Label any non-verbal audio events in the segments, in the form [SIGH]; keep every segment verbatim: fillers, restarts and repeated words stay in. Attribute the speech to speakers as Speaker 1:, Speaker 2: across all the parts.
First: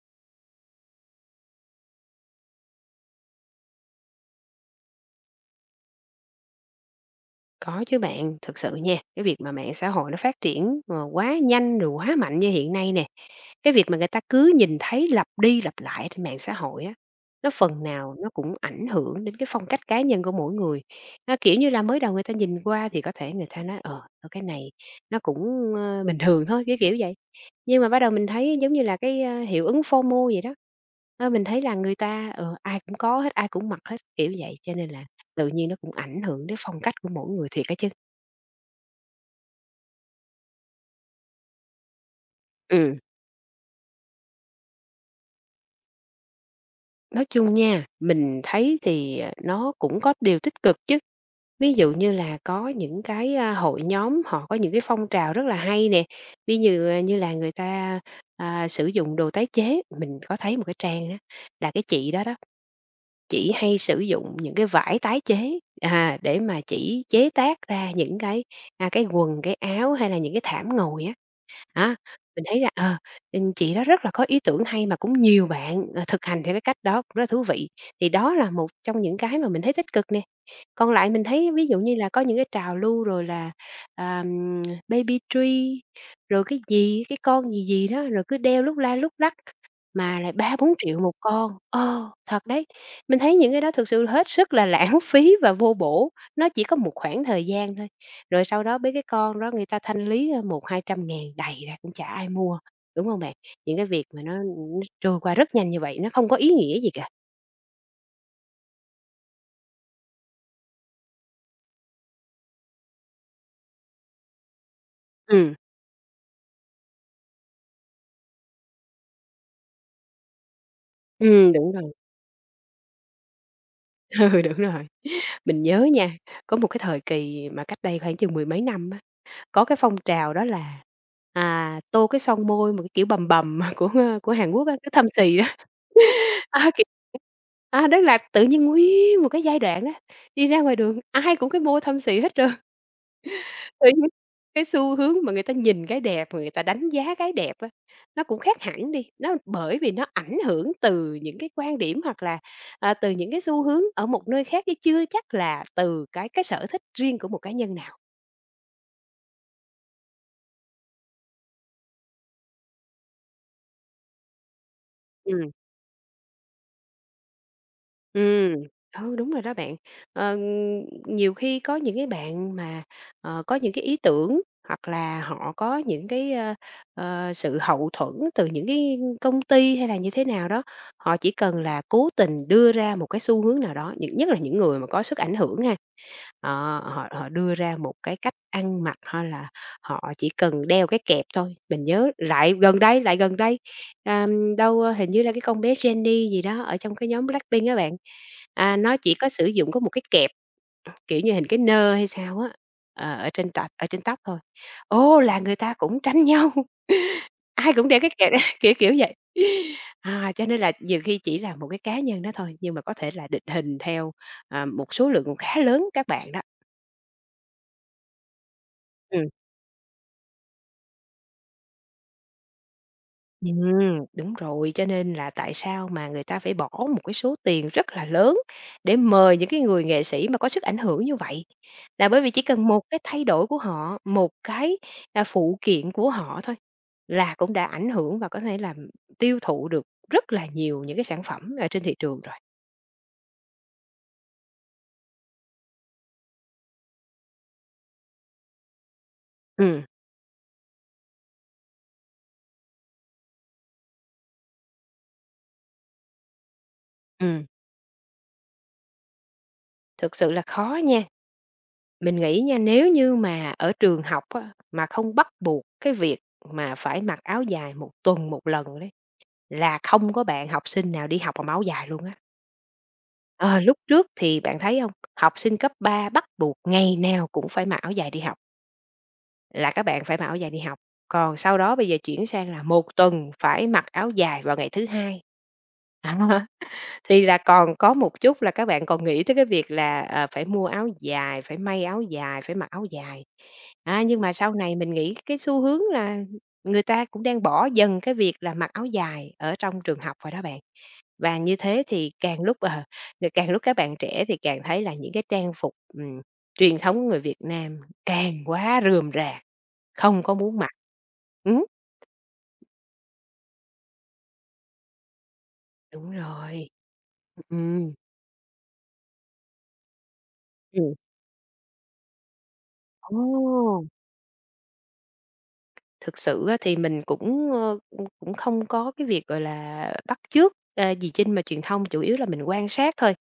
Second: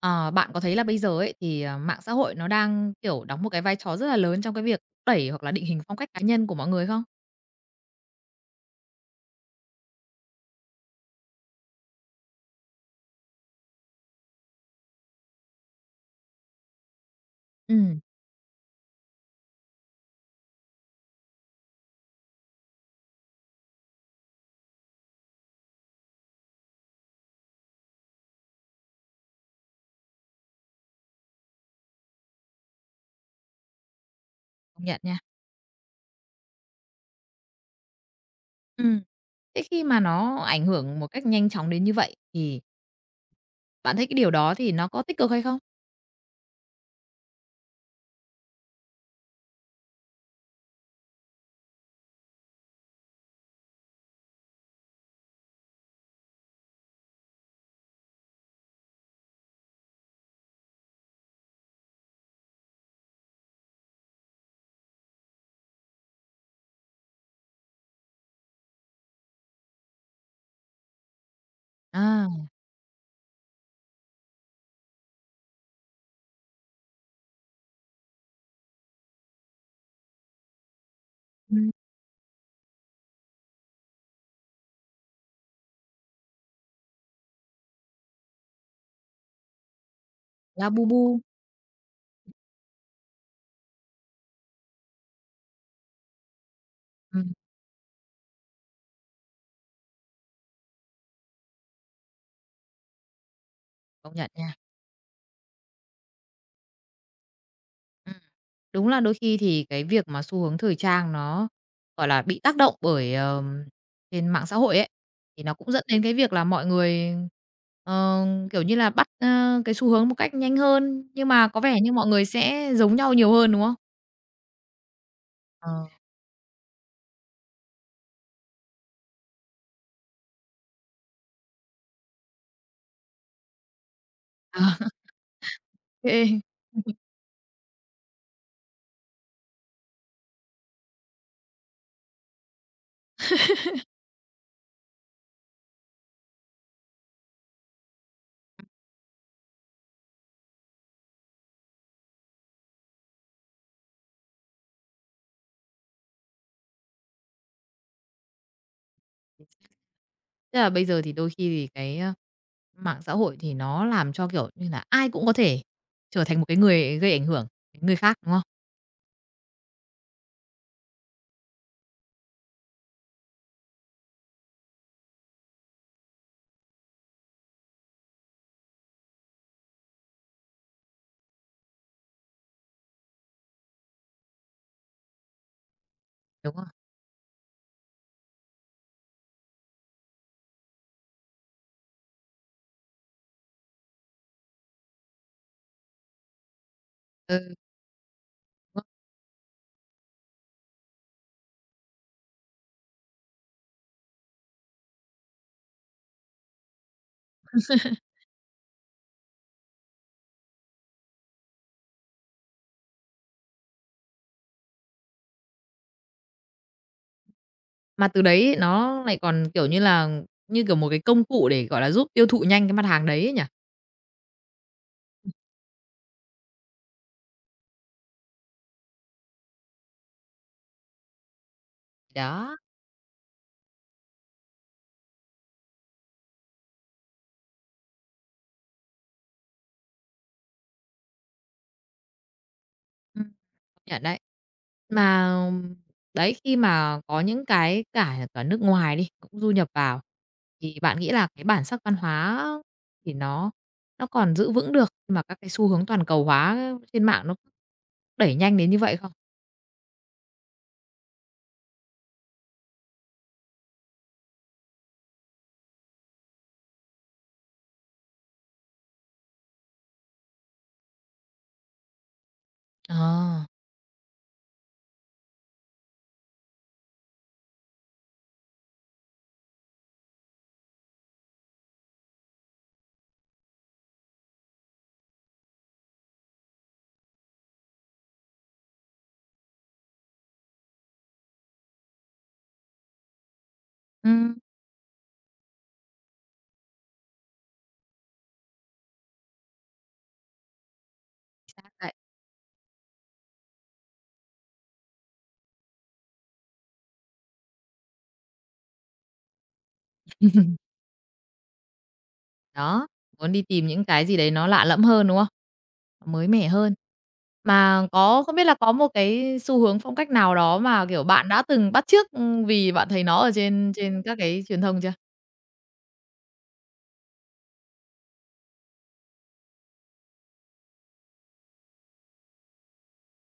Speaker 1: Ờ, Bạn có thấy là bây giờ ấy thì, ờ, mạng xã hội nó đang, kiểu, đóng một cái vai trò rất là lớn trong cái việc đẩy hoặc là định hình phong cách cá nhân của mọi người không?
Speaker 2: Có chứ bạn, thực sự nha, cái việc mà mạng xã hội nó phát triển, ờ, quá nhanh rồi quá mạnh như hiện nay nè, cái việc mà người ta cứ nhìn thấy lặp đi lặp lại trên mạng xã hội á, nó phần
Speaker 1: Ừm,
Speaker 2: nào nó cũng ảnh hưởng đến cái phong cách cá nhân của mỗi người. Nó, kiểu như là, mới đầu người ta nhìn qua thì có thể người ta nói, ờ, thôi cái này nó cũng, ơ, bình thường thôi, cái kiểu vậy. Nhưng mà bắt đầu mình thấy giống như là cái, a, hiệu ứng phô FOMO vậy đó, ơ, mình thấy là người ta, ờ, ai cũng có hết, ai cũng mặc hết, kiểu vậy, cho
Speaker 1: công
Speaker 2: nên
Speaker 1: nhận
Speaker 2: là
Speaker 1: nha.
Speaker 2: tự nhiên nó cũng ảnh hưởng đến phong cách của mỗi người thiệt á chứ.
Speaker 1: Ừm, thế khi mà nó ảnh hưởng một cách nhanh chóng đến như vậy thì
Speaker 2: Ừm,
Speaker 1: bạn thấy cái điều đó thì nó có tích cực hay không?
Speaker 2: nói chung nha, mình thấy thì, à, nó cũng có điều tích cực chứ. Ví dụ như là có những cái, a, hội nhóm họ có những cái phong trào rất là hay nè, ví như, a, như là người ta, à, sử dụng đồ tái chế, mình có thấy một cái trang á, là cái chị đó đó. Chị hay sử dụng những cái vải tái chế, à, để mà chỉ chế tác ra những cái, a, cái quần, cái áo hay là những cái thảm ngồi á. Đó,
Speaker 1: À,
Speaker 2: mình thấy là, ờ, ừm, chị đó rất là có ý tưởng hay mà cũng nhiều bạn, ờ, thực hành theo cái cách đó cũng rất là thú vị. Thì đó là một trong những cái mà mình thấy tích cực nè. Còn lại mình thấy ví
Speaker 1: ừm,
Speaker 2: dụ như là có những cái trào lưu rồi là, ờm, baby tree, rồi cái gì, cái con gì gì đó, rồi cứ đeo lúc la lúc lắc mà lại ba
Speaker 1: la
Speaker 2: bốn
Speaker 1: bu
Speaker 2: triệu một
Speaker 1: bu.
Speaker 2: con. Ờ, thật đấy. Mình thấy những cái đó thực sự hết sức là [LAUGHS] lãng phí và vô bổ, nó chỉ có một khoảng
Speaker 1: Ừm,
Speaker 2: thời gian thôi. Rồi sau đó mấy cái con đó người ta thanh lý, ơ, một trăm nghìn-hai trăm nghìn đầy ra cũng chả ai mua, đúng không bạn? Những cái việc
Speaker 1: công
Speaker 2: mà
Speaker 1: nhận
Speaker 2: nó
Speaker 1: nha.
Speaker 2: nó trôi qua rất nhanh như vậy, nó không có ý nghĩa gì cả.
Speaker 1: Ừm. Đúng là đôi khi thì cái việc mà xu hướng thời trang nó, gọi là, bị tác động bởi, ờm, trên mạng xã hội ấy, thì nó
Speaker 2: Ừ,
Speaker 1: cũng dẫn đến cái việc là mọi người, ờ, kiểu như là, bắt, ơ, cái xu hướng một cách nhanh hơn, nhưng mà
Speaker 2: ừm,
Speaker 1: có
Speaker 2: đúng
Speaker 1: vẻ như
Speaker 2: rồi.
Speaker 1: mọi người sẽ giống nhau nhiều hơn, đúng không?
Speaker 2: [LAUGHS] Ừ, đúng rồi. Mình nhớ
Speaker 1: Ờ.
Speaker 2: nha, có một cái thời kỳ mà cách đây khoảng chừng mười mấy năm á, có cái phong trào đó là, à, tô cái son môi một cái kiểu bầm bầm [LAUGHS] của, ờ, của Hàn
Speaker 1: Ờ, ô
Speaker 2: Quốc á, cái
Speaker 1: [LAUGHS]
Speaker 2: thâm xì đó. À, kiểu à, đó là tự nhiên nguyên một cái giai đoạn đó đi ra ngoài đường ai cũng cái môi thâm sỉ hết trơn. [LAUGHS] Tự nhiên cái xu hướng mà người ta nhìn cái đẹp, người ta đánh giá cái đẹp á, nó cũng khác hẳn đi, nó bởi vì nó ảnh hưởng từ những cái quan điểm hoặc là, à, từ những cái xu hướng ở một nơi khác chứ chưa chắc là từ cái cái sở thích riêng của một cá nhân nào.
Speaker 1: Tức là bây giờ thì đôi khi thì cái, ơ, mạng xã hội thì nó làm cho, kiểu như là, ai cũng có
Speaker 2: Ừm.
Speaker 1: thể trở thành một cái người gây ảnh hưởng đến người khác, đúng không?
Speaker 2: Ừm, ừ, đúng rồi đó bạn. Ờ, nhiều khi có những cái bạn mà, ờ, có những cái ý tưởng hoặc là họ có những cái, ơ, ờ, sự hậu thuẫn từ những cái công ty hay là như thế nào đó, họ chỉ cần là cố tình đưa ra một cái xu hướng nào đó, những nhất là những người mà có sức ảnh hưởng ha.
Speaker 1: Đúng không?
Speaker 2: Ờ, họ họ đưa ra một cái cách ăn mặc hay là họ chỉ cần đeo cái kẹp thôi. Mình nhớ lại gần đây, lại gần đây, à, đâu, ơ, hình như là cái con bé Jennie gì đó ở trong cái nhóm
Speaker 1: Ừ.
Speaker 2: Blackpink á bạn, à, nó chỉ có sử dụng có một cái kẹp, kiểu như, hình cái nơ hay sao á, ờ, ở trên tạch ở trên tóc thôi. Ô, là người ta cũng tránh [LAUGHS] nhau, ai cũng đeo cái kẹp đó, [LAUGHS] kiểu kiểu vậy. À, cho nên là nhiều khi chỉ là một cái cá nhân đó thôi, nhưng mà có thể là định hình theo, à, một số lượng khá lớn các bạn đó.
Speaker 1: Mà từ đấy nó lại
Speaker 2: Ừ.
Speaker 1: còn, kiểu như là, như kiểu một cái công cụ để, gọi là, giúp tiêu thụ nhanh cái mặt hàng đấy ấy nhỉ?
Speaker 2: Ừm, đúng rồi, cho nên là tại sao mà người ta phải bỏ một cái số tiền rất là lớn để mời những cái người nghệ sĩ mà có sức ảnh hưởng như vậy. Là bởi vì chỉ
Speaker 1: Đó,
Speaker 2: cần một cái thay đổi của họ, một cái, à, phụ kiện của họ thôi là cũng đã ảnh hưởng và có thể làm tiêu thụ được rất là nhiều những cái sản phẩm ở trên thị trường rồi.
Speaker 1: ừm, công nhận đấy. Mà đấy, khi mà có những cái cả cả nước ngoài đi, cũng du nhập
Speaker 2: Ừ,
Speaker 1: vào, thì bạn nghĩ là cái bản sắc văn hóa thì nó nó còn giữ vững được khi mà các cái xu hướng toàn cầu hóa trên mạng nó
Speaker 2: ừm,
Speaker 1: đẩy nhanh đến như vậy không?
Speaker 2: thực sự là khó nha. Mình nghĩ nha, nếu như mà ở trường học á, mà không bắt buộc cái việc mà phải mặc áo dài một tuần một lần đấy, là không có bạn học sinh nào đi học mà máu dài luôn á.
Speaker 1: Ờ,
Speaker 2: Ờ, lúc trước thì bạn thấy không, học sinh cấp ba bắt buộc ngày nào cũng phải mặc áo dài đi học, là các bạn phải mặc áo dài đi học. Còn sau đó bây giờ chuyển sang là một tuần phải mặc áo dài vào ngày thứ Hai. [LAUGHS] Thì là còn có một chút là các bạn còn nghĩ tới cái việc là, ờ, phải mua áo dài, phải may áo dài, phải mặc áo dài. Á, nhưng mà
Speaker 1: ừm,
Speaker 2: sau này mình nghĩ cái xu hướng là người ta cũng đang bỏ dần cái việc là mặc áo dài ở trong trường học rồi đó bạn. Và như
Speaker 1: xác
Speaker 2: thế
Speaker 1: vậy.
Speaker 2: thì càng lúc, ờ, thì càng lúc các bạn trẻ thì càng thấy là những cái trang phục, ừm, truyền thống của người Việt Nam càng quá rườm rà, không có muốn mặc. Ừm,
Speaker 1: Đó, muốn đi tìm những cái gì đấy nó lạ lẫm hơn, đúng không?
Speaker 2: đúng
Speaker 1: Mới mẻ
Speaker 2: rồi.
Speaker 1: hơn. Mà
Speaker 2: Ừm,
Speaker 1: có không biết là có một cái xu hướng phong cách nào đó mà,
Speaker 2: ừm.
Speaker 1: kiểu, bạn đã từng bắt chước, ưm, vì bạn thấy nó ở trên
Speaker 2: Ồ!
Speaker 1: trên các cái truyền thông chưa?
Speaker 2: Thực sự á thì mình cũng, ơ, ưm, cũng không có cái việc, gọi là, bắt chước, ờ, gì trên mà truyền thông, chủ yếu là mình quan sát thôi.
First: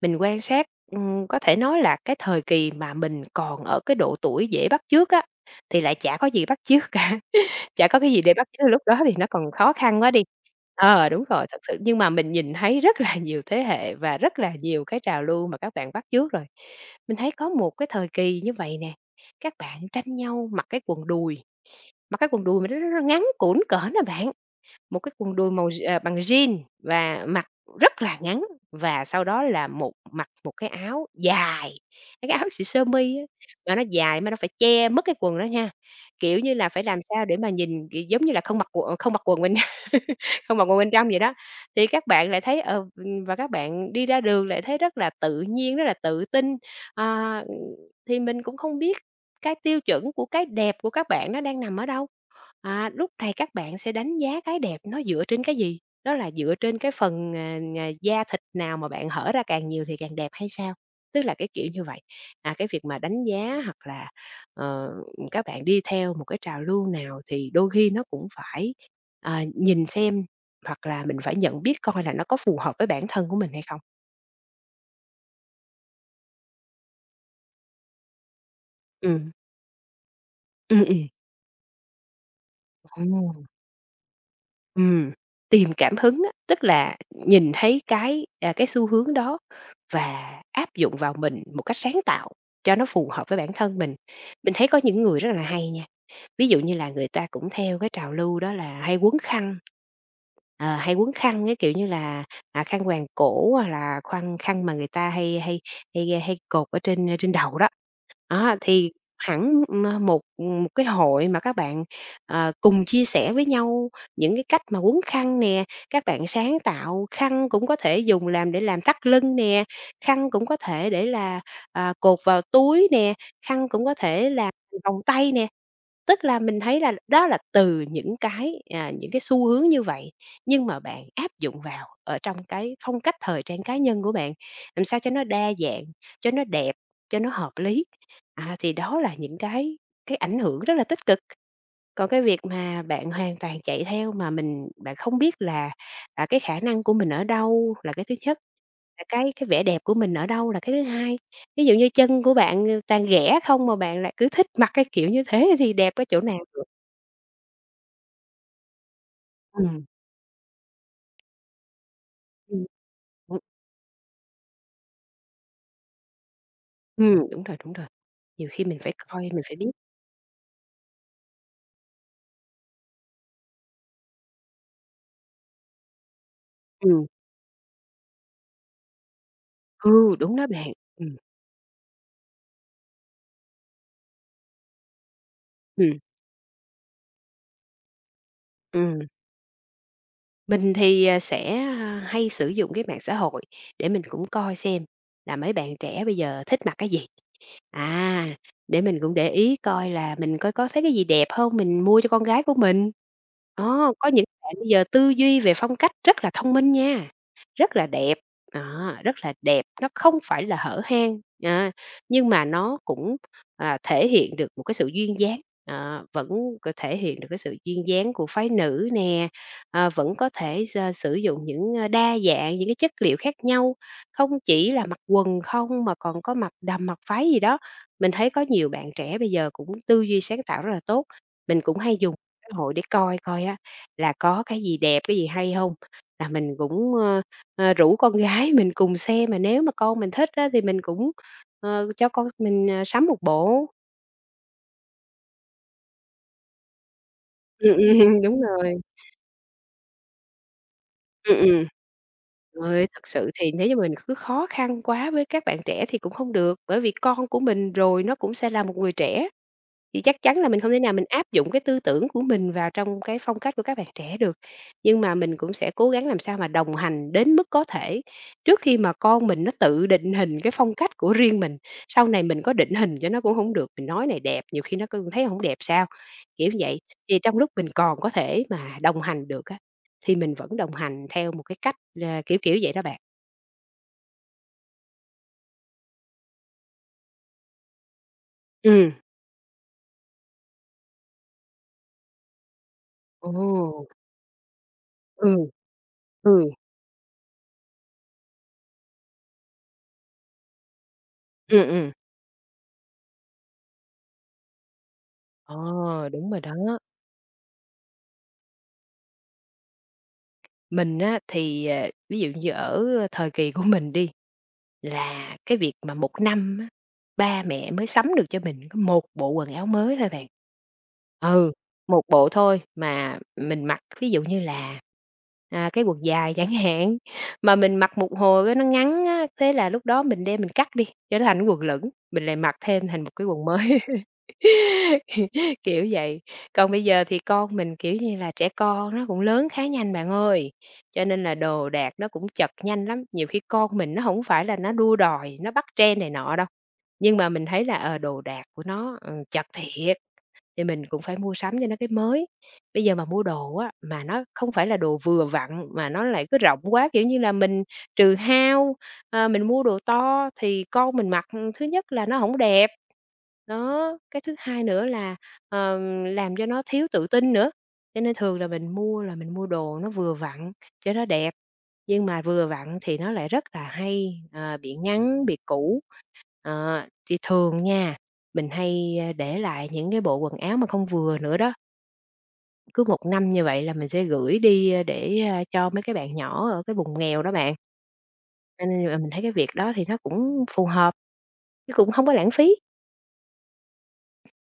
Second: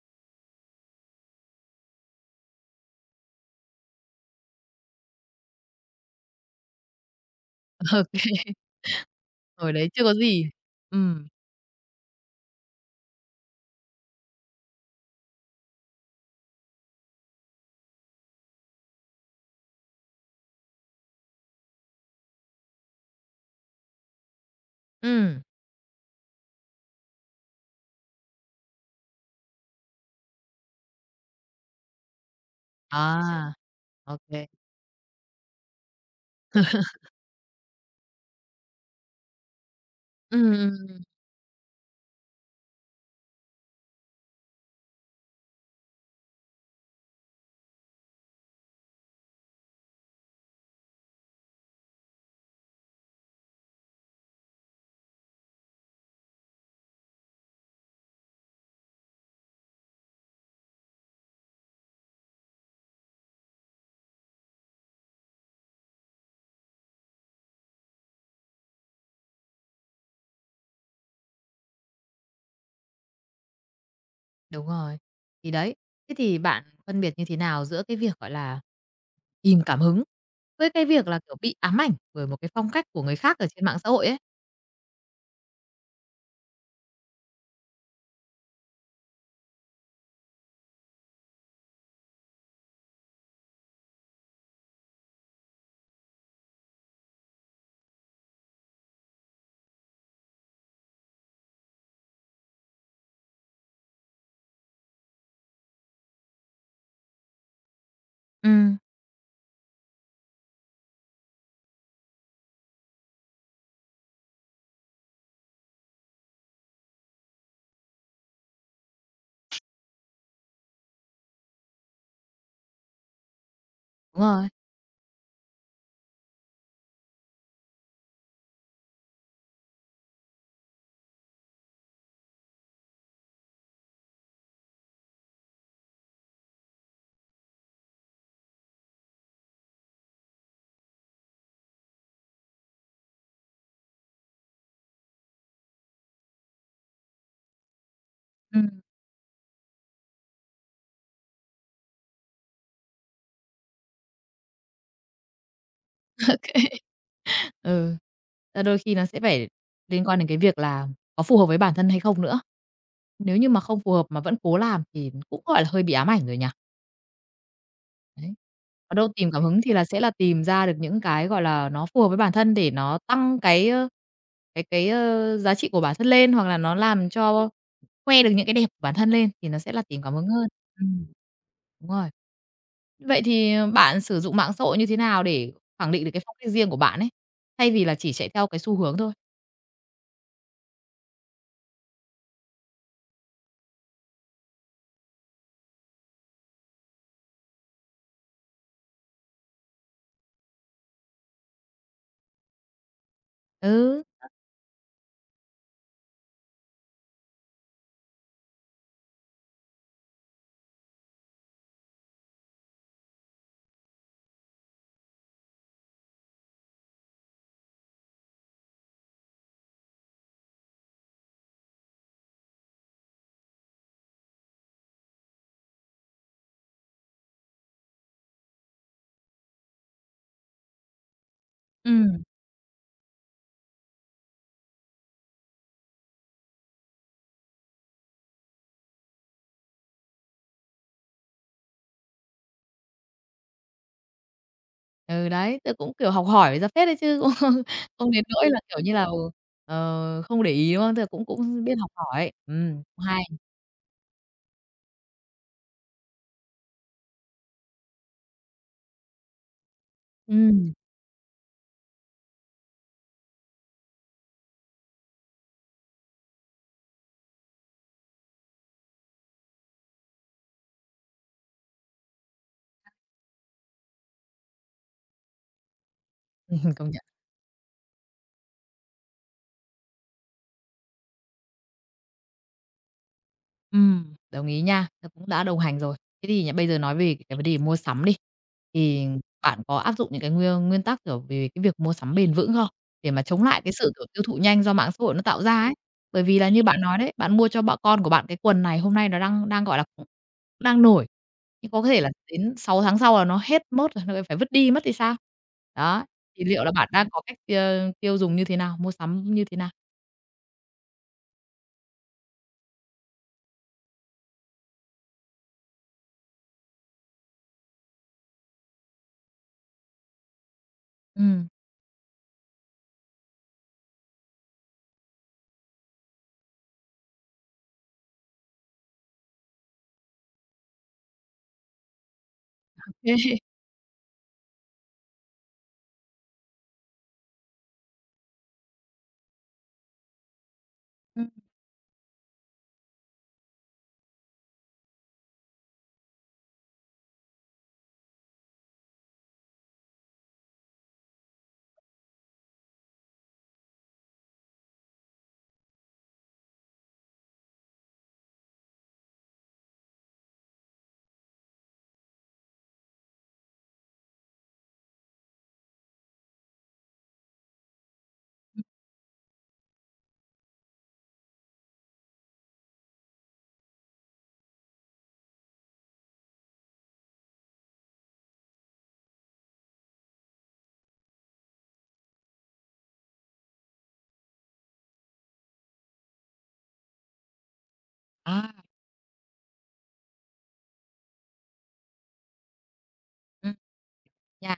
Speaker 2: Mình quan sát, ừm, có thể nói là cái thời kỳ mà mình còn ở cái độ tuổi dễ bắt chước á, thì lại chả có gì bắt chước cả. Chả có
Speaker 1: [LAUGHS] Ô
Speaker 2: cái gì để bắt
Speaker 1: kê,
Speaker 2: chước lúc đó thì nó còn
Speaker 1: hồi
Speaker 2: khó
Speaker 1: đấy
Speaker 2: khăn
Speaker 1: chưa
Speaker 2: quá
Speaker 1: có
Speaker 2: đi.
Speaker 1: gì.
Speaker 2: Ờ, đúng
Speaker 1: Ừm,
Speaker 2: rồi, thật sự nhưng mà mình nhìn thấy rất là nhiều thế hệ và rất là nhiều cái trào lưu mà các bạn bắt chước rồi. Mình thấy có một cái thời kỳ như vậy nè, các bạn tranh nhau mặc cái quần đùi, mặc cái quần đùi mà nó nó nó ngắn cũn cỡ à bạn. Một cái quần
Speaker 1: ừm,
Speaker 2: đùi màu à, bằng jean và mặc rất là ngắn và sau đó là một mặc một cái áo dài, cái áo xì sơ mi á,
Speaker 1: à,
Speaker 2: mà nó
Speaker 1: ô
Speaker 2: dài mà nó
Speaker 1: kê.
Speaker 2: phải che mất cái quần đó nha. Kiểu như là, phải làm sao để mà nhìn, kiểu, giống như là, không mặc quần không mặc quần bên [LAUGHS]
Speaker 1: Ừm,
Speaker 2: không mặc
Speaker 1: ừm,
Speaker 2: quần bên
Speaker 1: ừm,
Speaker 2: trong vậy đó. Thì các bạn lại thấy, ờ, ừ, và các bạn đi ra đường lại thấy rất là tự nhiên, rất là tự tin. Ờ, thì mình cũng không biết cái tiêu chuẩn của cái đẹp của các bạn nó đang nằm ở đâu. À, lúc này các bạn sẽ đánh giá cái đẹp nó dựa trên cái gì? Đó là dựa trên cái phần, à, à, da thịt nào mà bạn hở ra càng nhiều thì càng đẹp hay sao? Tức là cái kiểu như vậy. À, cái việc mà đánh giá hoặc là, ờ, các bạn đi theo một cái trào lưu nào thì đôi khi nó cũng phải, à, nhìn xem hoặc là mình phải nhận biết coi là nó có phù hợp với bản thân của mình hay không.
Speaker 1: đúng rồi. Thì đấy, thế thì bạn phân biệt như thế nào giữa cái việc, gọi là,
Speaker 2: Ừm,
Speaker 1: tìm cảm hứng với
Speaker 2: ừm,
Speaker 1: cái việc
Speaker 2: ừm.
Speaker 1: là, kiểu, bị ám ảnh bởi một cái phong cách của người khác ở trên mạng xã hội ấy?
Speaker 2: Ừm, tìm cảm hứng á, tức là nhìn thấy cái, à, cái xu hướng đó và áp dụng vào mình một cách sáng tạo cho nó phù hợp với bản thân mình. Mình thấy có những người rất là hay nha, ví dụ như là người ta cũng theo cái trào lưu đó là hay quấn khăn, ờ, hay quấn khăn cái kiểu như là, à, khăn quàng cổ hoặc là khăn khăn mà người ta hay hay hay hay cột ở trên, à, trên đầu đó. Á,
Speaker 1: Ừm,
Speaker 2: thì hẳn, ơ, một, một cái hội mà các bạn, ờ, cùng chia sẻ với nhau những cái cách mà quấn khăn nè, các bạn sáng tạo khăn cũng có thể dùng làm để làm thắt lưng nè, khăn cũng có thể để là, à, cột vào túi nè, khăn cũng có
Speaker 1: đúng
Speaker 2: thể
Speaker 1: rồi,
Speaker 2: làm vòng tay nè. Tức là mình thấy là đó là từ những cái, à, những cái xu hướng như vậy, nhưng mà bạn áp dụng vào ở trong cái phong cách thời trang cá nhân của bạn, làm sao cho nó đa dạng, cho nó đẹp, cho nó hợp lý. À, thì đó là những cái cái ảnh hưởng rất là tích cực. Còn cái việc mà bạn hoàn toàn chạy theo mà mình bạn không biết là, à, cái khả năng của mình ở đâu là cái thứ nhất,
Speaker 1: ừm.
Speaker 2: là cái cái vẻ đẹp của mình ở đâu là cái thứ hai. Ví dụ như chân của bạn, ờ, toàn ghẻ không mà bạn lại cứ thích mặc cái kiểu như thế thì đẹp cái chỗ nào được?
Speaker 1: Ừ, ờ, đôi khi nó sẽ phải
Speaker 2: Ừm,
Speaker 1: liên quan đến cái việc là có phù hợp với bản thân hay không nữa.
Speaker 2: ừm,
Speaker 1: Nếu
Speaker 2: đúng,
Speaker 1: như mà không phù hợp mà vẫn cố làm thì cũng, gọi là, hơi bị ám ảnh rồi nhỉ?
Speaker 2: ừm, đúng rồi, đúng rồi,
Speaker 1: Đấy.
Speaker 2: nhiều khi mình phải
Speaker 1: Ở đâu
Speaker 2: coi,
Speaker 1: tìm
Speaker 2: mình
Speaker 1: cảm
Speaker 2: phải
Speaker 1: hứng
Speaker 2: biết.
Speaker 1: thì là sẽ là tìm ra được những cái, gọi là, nó phù hợp với bản thân để nó tăng cái, ơ, cái cái, ơ, giá trị của bản thân lên, hoặc là nó
Speaker 2: Ừm,
Speaker 1: làm cho khoe được những cái đẹp của bản thân lên thì nó sẽ là tìm cảm
Speaker 2: ừ,
Speaker 1: hứng
Speaker 2: đúng
Speaker 1: hơn.
Speaker 2: đó bạn,
Speaker 1: Ừm,
Speaker 2: ừm,
Speaker 1: đúng rồi. Vậy thì ờ, bạn sử dụng mạng xã hội như thế nào để khẳng
Speaker 2: ừm,
Speaker 1: định được cái phong cách riêng của bạn ấy, thay vì là chỉ chạy theo cái xu hướng
Speaker 2: ừm.
Speaker 1: thôi?
Speaker 2: Mình thì, à, sẽ, a, hay sử dụng cái mạng xã hội để mình cũng coi xem là mấy bạn trẻ bây giờ thích mặc cái gì. À, để mình cũng để ý coi là mình coi có thấy cái gì đẹp không mình mua cho con gái của mình. Đó,
Speaker 1: Ừ.
Speaker 2: có những bạn bây giờ tư duy về phong cách rất là thông minh nha, rất là đẹp, đó, rất là đẹp, nó không phải là hở hang, à, nhưng mà nó cũng, à, thể hiện được một cái sự duyên dáng, ờ, vẫn c thể hiện được cái sự duyên dáng của phái nữ nè, ờ, vẫn có thể s à, sử dụng những, ơ, đa dạng, những cái chất liệu khác nhau, không chỉ là mặc quần không mà còn có mặc đầm, mặc váy gì đó. Mình thấy có nhiều bạn trẻ bây giờ cũng tư duy sáng tạo rất là tốt, mình cũng hay dùng
Speaker 1: Ừm,
Speaker 2: xã hội để coi coi á là có cái gì đẹp, cái gì hay không là mình cũng, ơ, ờ, rủ con gái [LAUGHS] mình cùng xem, mà nếu mà con mình thích á thì mình cũng, ờ, cho con mình, ờ, sắm một bộ.
Speaker 1: ừ, đấy, tớ cũng, kiểu, học hỏi ra phết đấy chứ, [LAUGHS] cũng không
Speaker 2: Ừm, ừm,
Speaker 1: không đến
Speaker 2: [LAUGHS] đúng
Speaker 1: nỗi là,
Speaker 2: rồi.
Speaker 1: kiểu như là, ừ, ờ, không để ý, đúng không? Tức là cũng
Speaker 2: Ừ,
Speaker 1: cũng
Speaker 2: ừ.
Speaker 1: biết học hỏi. Ừm,
Speaker 2: Ơi,
Speaker 1: cũng
Speaker 2: thật
Speaker 1: hay.
Speaker 2: sự thì nếu như mình cứ khó khăn quá với các bạn trẻ thì cũng không được, bởi vì con của mình rồi nó cũng sẽ là một người trẻ. Thì chắc chắn là mình không
Speaker 1: Ừm,
Speaker 2: thể nào mình áp dụng cái tư tưởng của mình vào trong cái phong cách của các bạn trẻ được, nhưng mà mình cũng sẽ cố gắng làm sao mà đồng hành đến mức có thể trước khi mà con mình nó tự định hình cái phong cách của riêng mình. Sau này mình có định hình cho nó cũng không được, mình nói này đẹp, nhiều khi nó cũng thấy không đẹp sao, kiểu
Speaker 1: [LAUGHS]
Speaker 2: vậy.
Speaker 1: công nhận.
Speaker 2: Thì trong lúc mình còn có thể mà đồng hành được á, thì mình vẫn đồng hành theo một cái cách, à, kiểu, kiểu vậy đó bạn.
Speaker 1: Ừm, đồng ý nha, nó cũng đã đồng hành rồi. Thế thì nhá, bây giờ nói về cái vấn đề mua sắm đi,
Speaker 2: Ừ.
Speaker 1: thì bạn có áp dụng những cái nguyên nguyên tắc, kiểu, về cái việc mua sắm bền vững không? Để mà chống lại cái
Speaker 2: Ồ,
Speaker 1: sự, kiểu, tiêu thụ nhanh do mạng xã hội nó
Speaker 2: ừ,
Speaker 1: tạo ra ấy. Bởi vì
Speaker 2: ừ,
Speaker 1: là như bạn nói đấy, bạn mua cho bọn con của bạn cái quần này hôm nay nó đang đang, gọi là, cũng đang nổi,
Speaker 2: ừ,
Speaker 1: nhưng có
Speaker 2: ừ.
Speaker 1: thể là đến sáu tháng sau là nó hết mốt rồi, nó lại phải vứt đi mất thì sao?
Speaker 2: Ờ,
Speaker 1: Đó,
Speaker 2: đúng rồi
Speaker 1: thì
Speaker 2: đó.
Speaker 1: liệu là bạn đang có cách, ơ, tiêu dùng như thế nào, mua sắm như thế nào?
Speaker 2: Mình á thì, ờ, ví dụ như ở thời kỳ của mình đi, là cái việc mà một năm á, ba mẹ mới sắm được cho mình có một bộ quần áo mới thôi bạn.
Speaker 1: Ừm.
Speaker 2: Ừ, một bộ thôi mà mình mặc ví dụ như là, à, cái quần dài chẳng hạn, mà mình mặc một hồi cái nó ngắn á, thế là lúc đó mình đem mình cắt đi cho nó thành cái quần lửng, mình lại mặc thêm thành một
Speaker 1: Ô
Speaker 2: cái quần mới. [LAUGHS] Kiểu vậy. Còn bây giờ thì con mình, kiểu như là, trẻ con nó cũng lớn khá nhanh bạn ơi, cho nên
Speaker 1: Ừm.
Speaker 2: là đồ đạc nó cũng chật nhanh lắm. Nhiều khi con mình nó không phải là nó đua đòi, nó bắt trend này nọ đâu, nhưng mà mình thấy là, ờ, đồ đạc của nó, ừ, chật thiệt thì mình cũng phải mua sắm cho nó cái mới. Bây giờ mà mua đồ á, mà nó không phải là đồ vừa vặn mà nó lại cứ rộng quá, kiểu như là, mình trừ hao, ờ, mình mua đồ to thì con mình mặc, ừ, thứ nhất là nó không đẹp, đó, cái thứ hai nữa là, ờ, làm cho nó thiếu tự tin nữa. Cho nên thường là mình mua là mình mua đồ nó vừa vặn cho nó đẹp, nhưng mà vừa vặn thì nó lại rất là hay, ờ, bị ngắn, bị cũ. Ờ, thì thường nha mình hay, a, để lại những cái bộ quần áo mà không vừa nữa đó, cứ một năm như vậy là mình sẽ gửi đi, a, để, a, cho mấy cái bạn nhỏ ở cái vùng nghèo đó bạn,
Speaker 1: À.
Speaker 2: cho nên là mình thấy cái việc đó thì nó cũng phù hợp, chứ cũng không có lãng phí.
Speaker 1: Ừm. Nha,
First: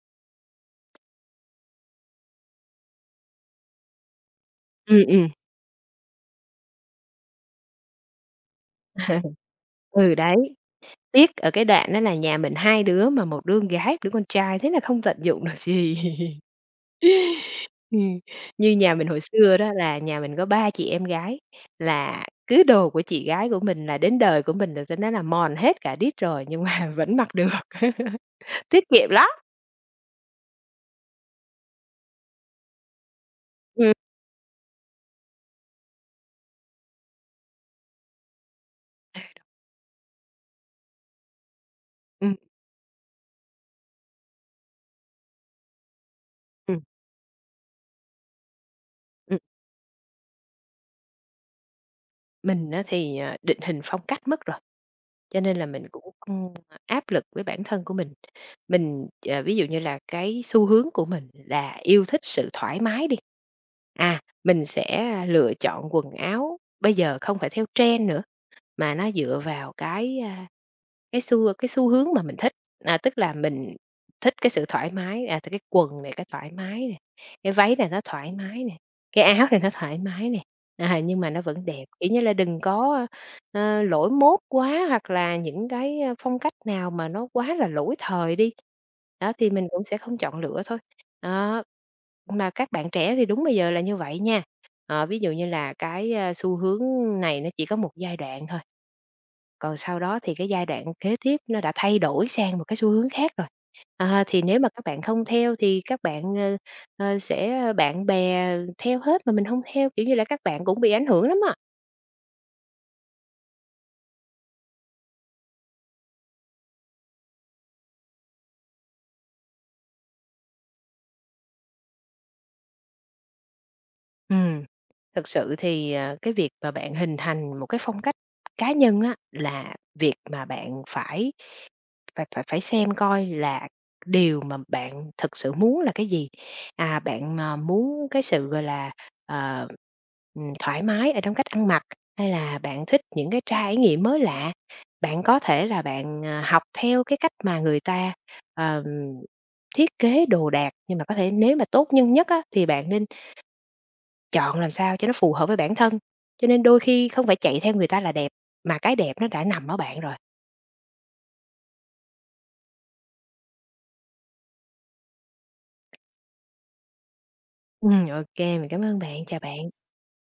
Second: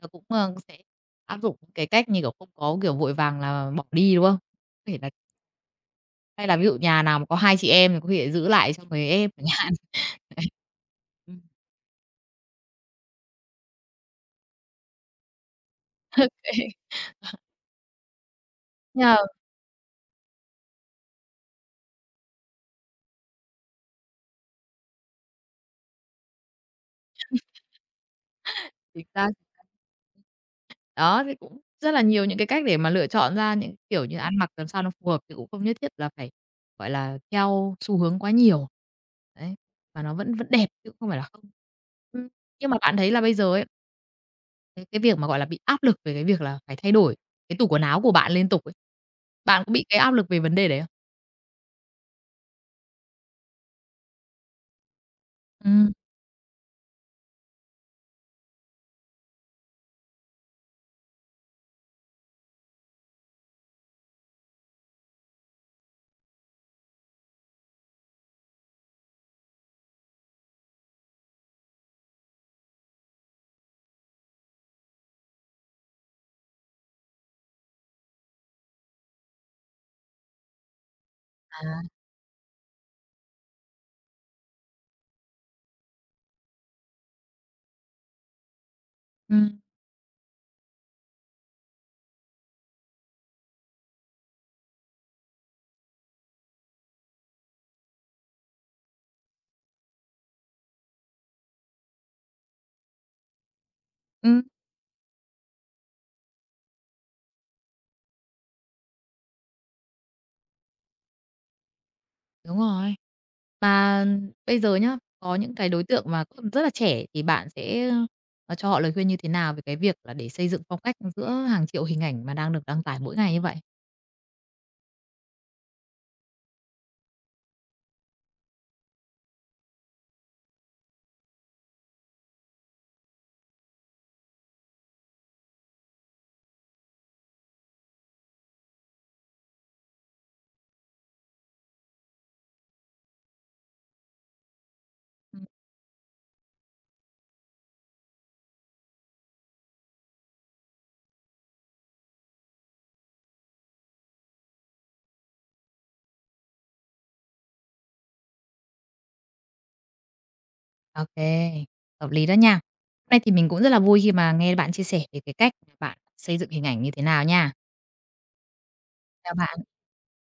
Speaker 1: tớ cũng, ơ, sẽ áp dụng cái cách như, kiểu, không có, kiểu, vội vàng là bỏ đi, đúng không? Có thể
Speaker 2: Ừm,
Speaker 1: là
Speaker 2: ừm.
Speaker 1: hay là ví dụ nhà nào mà có hai chị em thì có thể giữ lại cho người em
Speaker 2: [LAUGHS]
Speaker 1: chẳng hạn.
Speaker 2: Ừ, đấy, tiếc
Speaker 1: Ừm.
Speaker 2: ở cái đoạn đó là nhà mình hai đứa mà một đứa con gái, một đứa con trai, thế là không tận dụng được gì.
Speaker 1: [LAUGHS]
Speaker 2: Ừm, như nhà mình
Speaker 1: Nhờ
Speaker 2: hồi xưa đó là nhà mình có ba chị em gái, là cứ đồ của chị gái của mình là đến đời của mình là ta nói là mòn hết cả đít rồi nhưng mà [LAUGHS] vẫn mặc được, [LAUGHS] tiết
Speaker 1: chính
Speaker 2: kiệm
Speaker 1: xác,
Speaker 2: lắm.
Speaker 1: chính xác. Đó, thì cũng rất là nhiều những cái cách để mà lựa chọn ra những,
Speaker 2: Ừm,
Speaker 1: kiểu như, ăn mặc làm sao nó phù hợp chứ cũng không nhất thiết là phải, gọi là, theo xu hướng quá nhiều. Đấy, mà nó vẫn vẫn đẹp chứ không phải là không. Ừm,
Speaker 2: ừm,
Speaker 1: nhưng mà bạn thấy là bây giờ ấy Cái cái việc mà, gọi là, bị áp lực về cái việc là phải
Speaker 2: ừm,
Speaker 1: thay đổi cái tủ quần áo của bạn liên tục ấy,
Speaker 2: ừm.
Speaker 1: bạn có bị cái áp lực về vấn đề đấy không?
Speaker 2: Mình á thì, ờ, định hình phong cách mất rồi, cho nên là mình
Speaker 1: Ừm.
Speaker 2: cũng không áp lực với bản thân của mình. Mình, ờ, ví dụ như là cái xu hướng của mình là yêu thích sự thoải mái đi, à, mình sẽ lựa chọn quần áo bây giờ không phải theo trend nữa. Mà nó dựa vào cái, a, cái xu cái xu hướng mà mình thích, à, tức là mình thích cái sự thoải mái, à, thì cái quần này cái thoải mái này, cái váy này nó thoải mái này, cái áo này nó thoải mái này, à, nhưng mà nó vẫn
Speaker 1: À,
Speaker 2: đẹp, kiểu như là, đừng có, ơ, lỗi mốt quá hoặc là những cái, a, phong cách nào mà nó quá là lỗi thời đi. Đó, thì
Speaker 1: ừm,
Speaker 2: mình cũng sẽ không chọn lựa thôi. Đó, mà các bạn trẻ thì đúng bây giờ là như vậy nha. Ờ, ví dụ như là cái, a, xu hướng này nó chỉ có một giai đoạn thôi. Còn sau đó thì cái giai đoạn kế tiếp nó đã thay đổi sang một cái xu hướng khác rồi. À,
Speaker 1: ừm,
Speaker 2: thì nếu mà các bạn không theo thì các bạn, ờ, ờ, sẽ ờ, bạn bè theo hết mà mình không theo, kiểu như là, các bạn cũng bị ảnh hưởng lắm ạ.
Speaker 1: đúng rồi. Mà bây giờ nhá, có những cái đối tượng mà còn rất là trẻ thì bạn sẽ, ờ, cho họ lời khuyên như thế nào về cái việc là để xây dựng phong cách giữa hàng triệu hình ảnh mà đang được đăng tải mỗi ngày như vậy?
Speaker 2: Ừm, thực sự thì, ờ, cái việc mà bạn hình thành một cái phong cách cá nhân á, là việc mà bạn phải Phải phải phải xem coi là điều mà bạn thực sự muốn là cái gì. À, bạn, ờ, muốn cái sự, gọi là, ờ, ừm, thoải mái ở trong cách ăn mặc, hay là bạn thích những cái trải nghiệm mới lạ? Bạn có
Speaker 1: Ừm.
Speaker 2: thể là bạn, à, học theo cái cách mà người ta, ờm, thiết kế đồ đạc, nhưng mà có thể nếu mà tốt nhân nhất á, thì bạn nên chọn làm sao cho nó phù hợp với bản thân. Cho nên đôi khi không phải chạy theo người ta là đẹp, mà cái đẹp nó đã nằm ở bạn rồi.
Speaker 1: Ô kê, hợp lý đó nha. Hôm nay thì mình cũng rất là vui khi mà nghe bạn chia sẻ về cái cách mà bạn xây dựng hình ảnh như thế nào nha.
Speaker 2: Ừm, ô mình cảm ơn bạn,
Speaker 1: Chào
Speaker 2: chào
Speaker 1: bạn.
Speaker 2: bạn.